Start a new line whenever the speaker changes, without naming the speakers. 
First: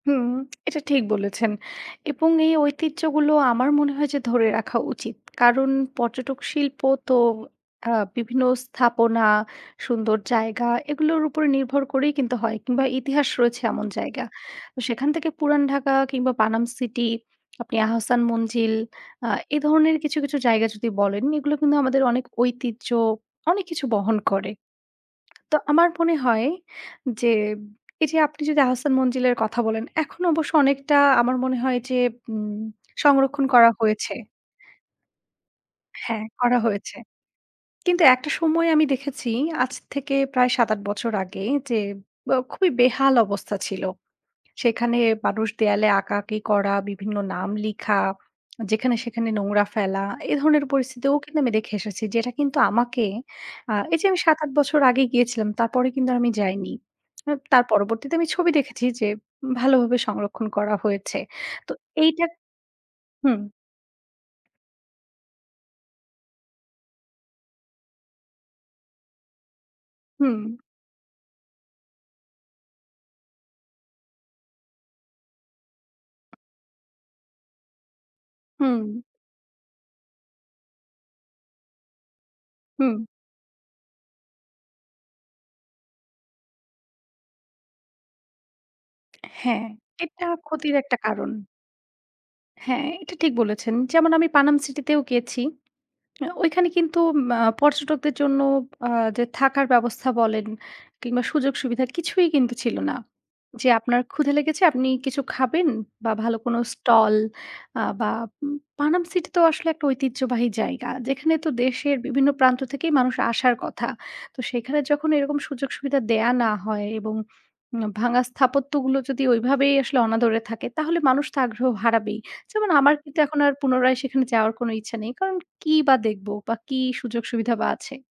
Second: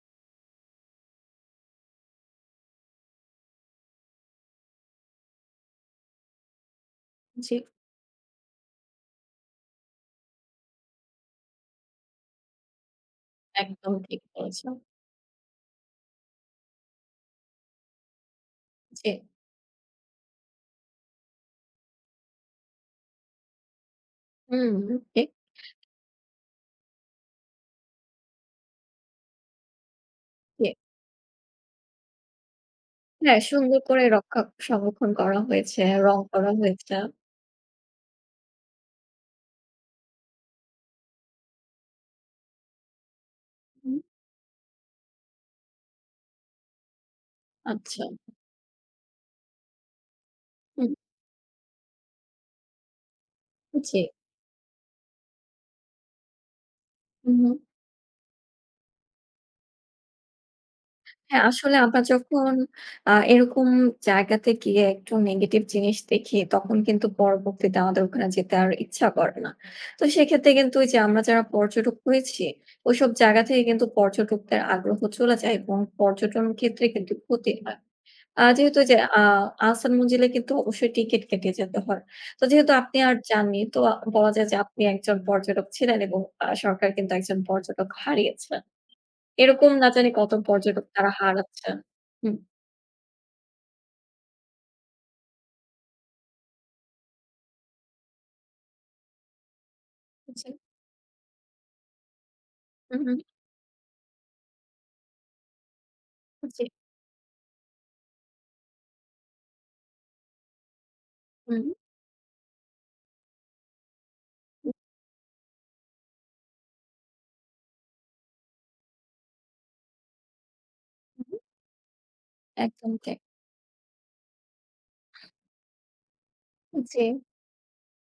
হুম, এটা ঠিক বলেছেন এবং এই ঐতিহ্যগুলো আমার মনে হয় যে, ধরে রাখা উচিত। কারণ পর্যটক শিল্প তো
জি।
অ্যা বিভিন্ন স্থাপনা, সুন্দর জায়গা এগুলোর উপরে নির্ভর করেই কিন্তু হয় কিংবা ইতিহাস রয়েছে এমন
একদম ঠিক
জায়গা।
বলেছেন।
সেখান থেকে পুরান ঢাকা কিংবা পানাম সিটি, আপনি আহসান মঞ্জিল
জি।
আ এ ধরনের কিছু, কিছু জায়গা যদি বলেন, এগুলো কিন্তু আমাদের অনেক ঐতিহ্য, অনেক কিছু বহন করে।
হুম, ঠিক।
তো আমার মনে হয় যে, এই যে আপনি যদি আহসান মঞ্জিলের কথা বলেন, এখন অবশ্য
জি।
অনেকটা আমার মনে হয় যে, উম
হ্যাঁ,
সংরক্ষণ করা
সুন্দর করে
হয়েছে।
রক্ষা সংরক্ষণ করা হয়েছে, রং
হ্যাঁ
করা
করা
হয়েছে।
হয়েছে। কিন্তু একটা সময় আমি দেখেছি আজ থেকে প্রায় ৭ ৮ বছর আগে যে, আ খুবই বেহাল অবস্থা ছিল।
হুম।
সেখানে মানুষ দেয়ালে আঁকাআঁকি করা, বিভিন্ন নাম লিখা,
আচ্ছা।
যেখানে সেখানে নোংরা ফেলা, এ ধরনের
হুম।
পরিস্থিতিতেও কিন্তু আমি দেখে এসেছি যেটা কিন্তু আমাকে, আ এই যে
জি।
আমি ৭ ৮ বছর আগে গিয়েছিলাম, তারপরে কিন্তু আমি যাইনি।
হুম।
তার পরবর্তীতে আমি ছবি দেখেছি যে ভালোভাবে সংরক্ষণ করা হয়েছে।
হ্যাঁ,
তো
আসলে আমরা
এইটা
যখন, আ
হুম।
এরকম জায়গাতে গিয়ে একটু negative জিনিস দেখি তখন কিন্তু পরবর্তীতে আমাদের ওখানে যেতে আর ইচ্ছা করে না। তো
হুম।
সেক্ষেত্রে কিন্তু ঐ যে আমরা যারা পর্যটক হয়েছি, ওইসব জায়গা থেকে কিন্তু পর্যটকদের আগ্রহ চলে যায় এবং পর্যটন ক্ষেত্রে কিন্তু ক্ষতি হয়। আ যেহেতু
হুম।
যে, আ আহসান মঞ্জিলে কিন্তু অবশ্যই ticket কেটে যেতে হয়, তো যেহেতু আপনি
হুম।
আর যাননি তো বলা যায় যে, আপনি একজন পর্যটক ছিলেন এবং আ সরকার কিন্তু একজন পর্যটক হারিয়েছেন।
হ্যাঁ,
এরকম না জানি
এটা
কত
ক্ষতির
পর্যটক
একটা
তারা
কারণ।
হারাচ্ছেন। হুম।
হ্যাঁ, এটা ঠিক বলেছেন। যেমন আমি পানাম সিটিতেও গিয়েছি। অ্যা ওইখানে কিন্তু ম্যা পর্যটকদের জন্য আ যে থাকার ব্যবস্থা বলেন
জি।
কিংবা সুযোগ সুবিধা কিছুই কিন্তু ছিল না।
হুম, হুম।
যে আপনার ক্ষুধা লেগেছে, আপনি কিছু খাবেন বা ভালো কোন
জি।
স্টল অ্যা বা পানাম সিটি তো আসলে একটা ঐতিহ্যবাহী জায়গা, যেখানে তো
হুম।
দেশের বিভিন্ন প্রান্ত থেকে মানুষ আসার কথা। তো সেখানে যখন এরকম সুযোগ সুবিধা দেয়া না হয় এবং উম ভাঙ্গা স্থাপত্যগুলো যদি ওইভাবেই আসলে অনাদরে থাকে তাহলে মানুষ
হুম,
তো
হুম।
আগ্রহ হারাবেই। যেমন
একদম
আমার
ঠিক।
কিন্তু এখন আর পুনরায় সেখানে যাওয়ার কোন ইচ্ছা নেই। কারণ কি বা দেখবো বা কি
জি।
সুযোগ সুবিধা বা আছে?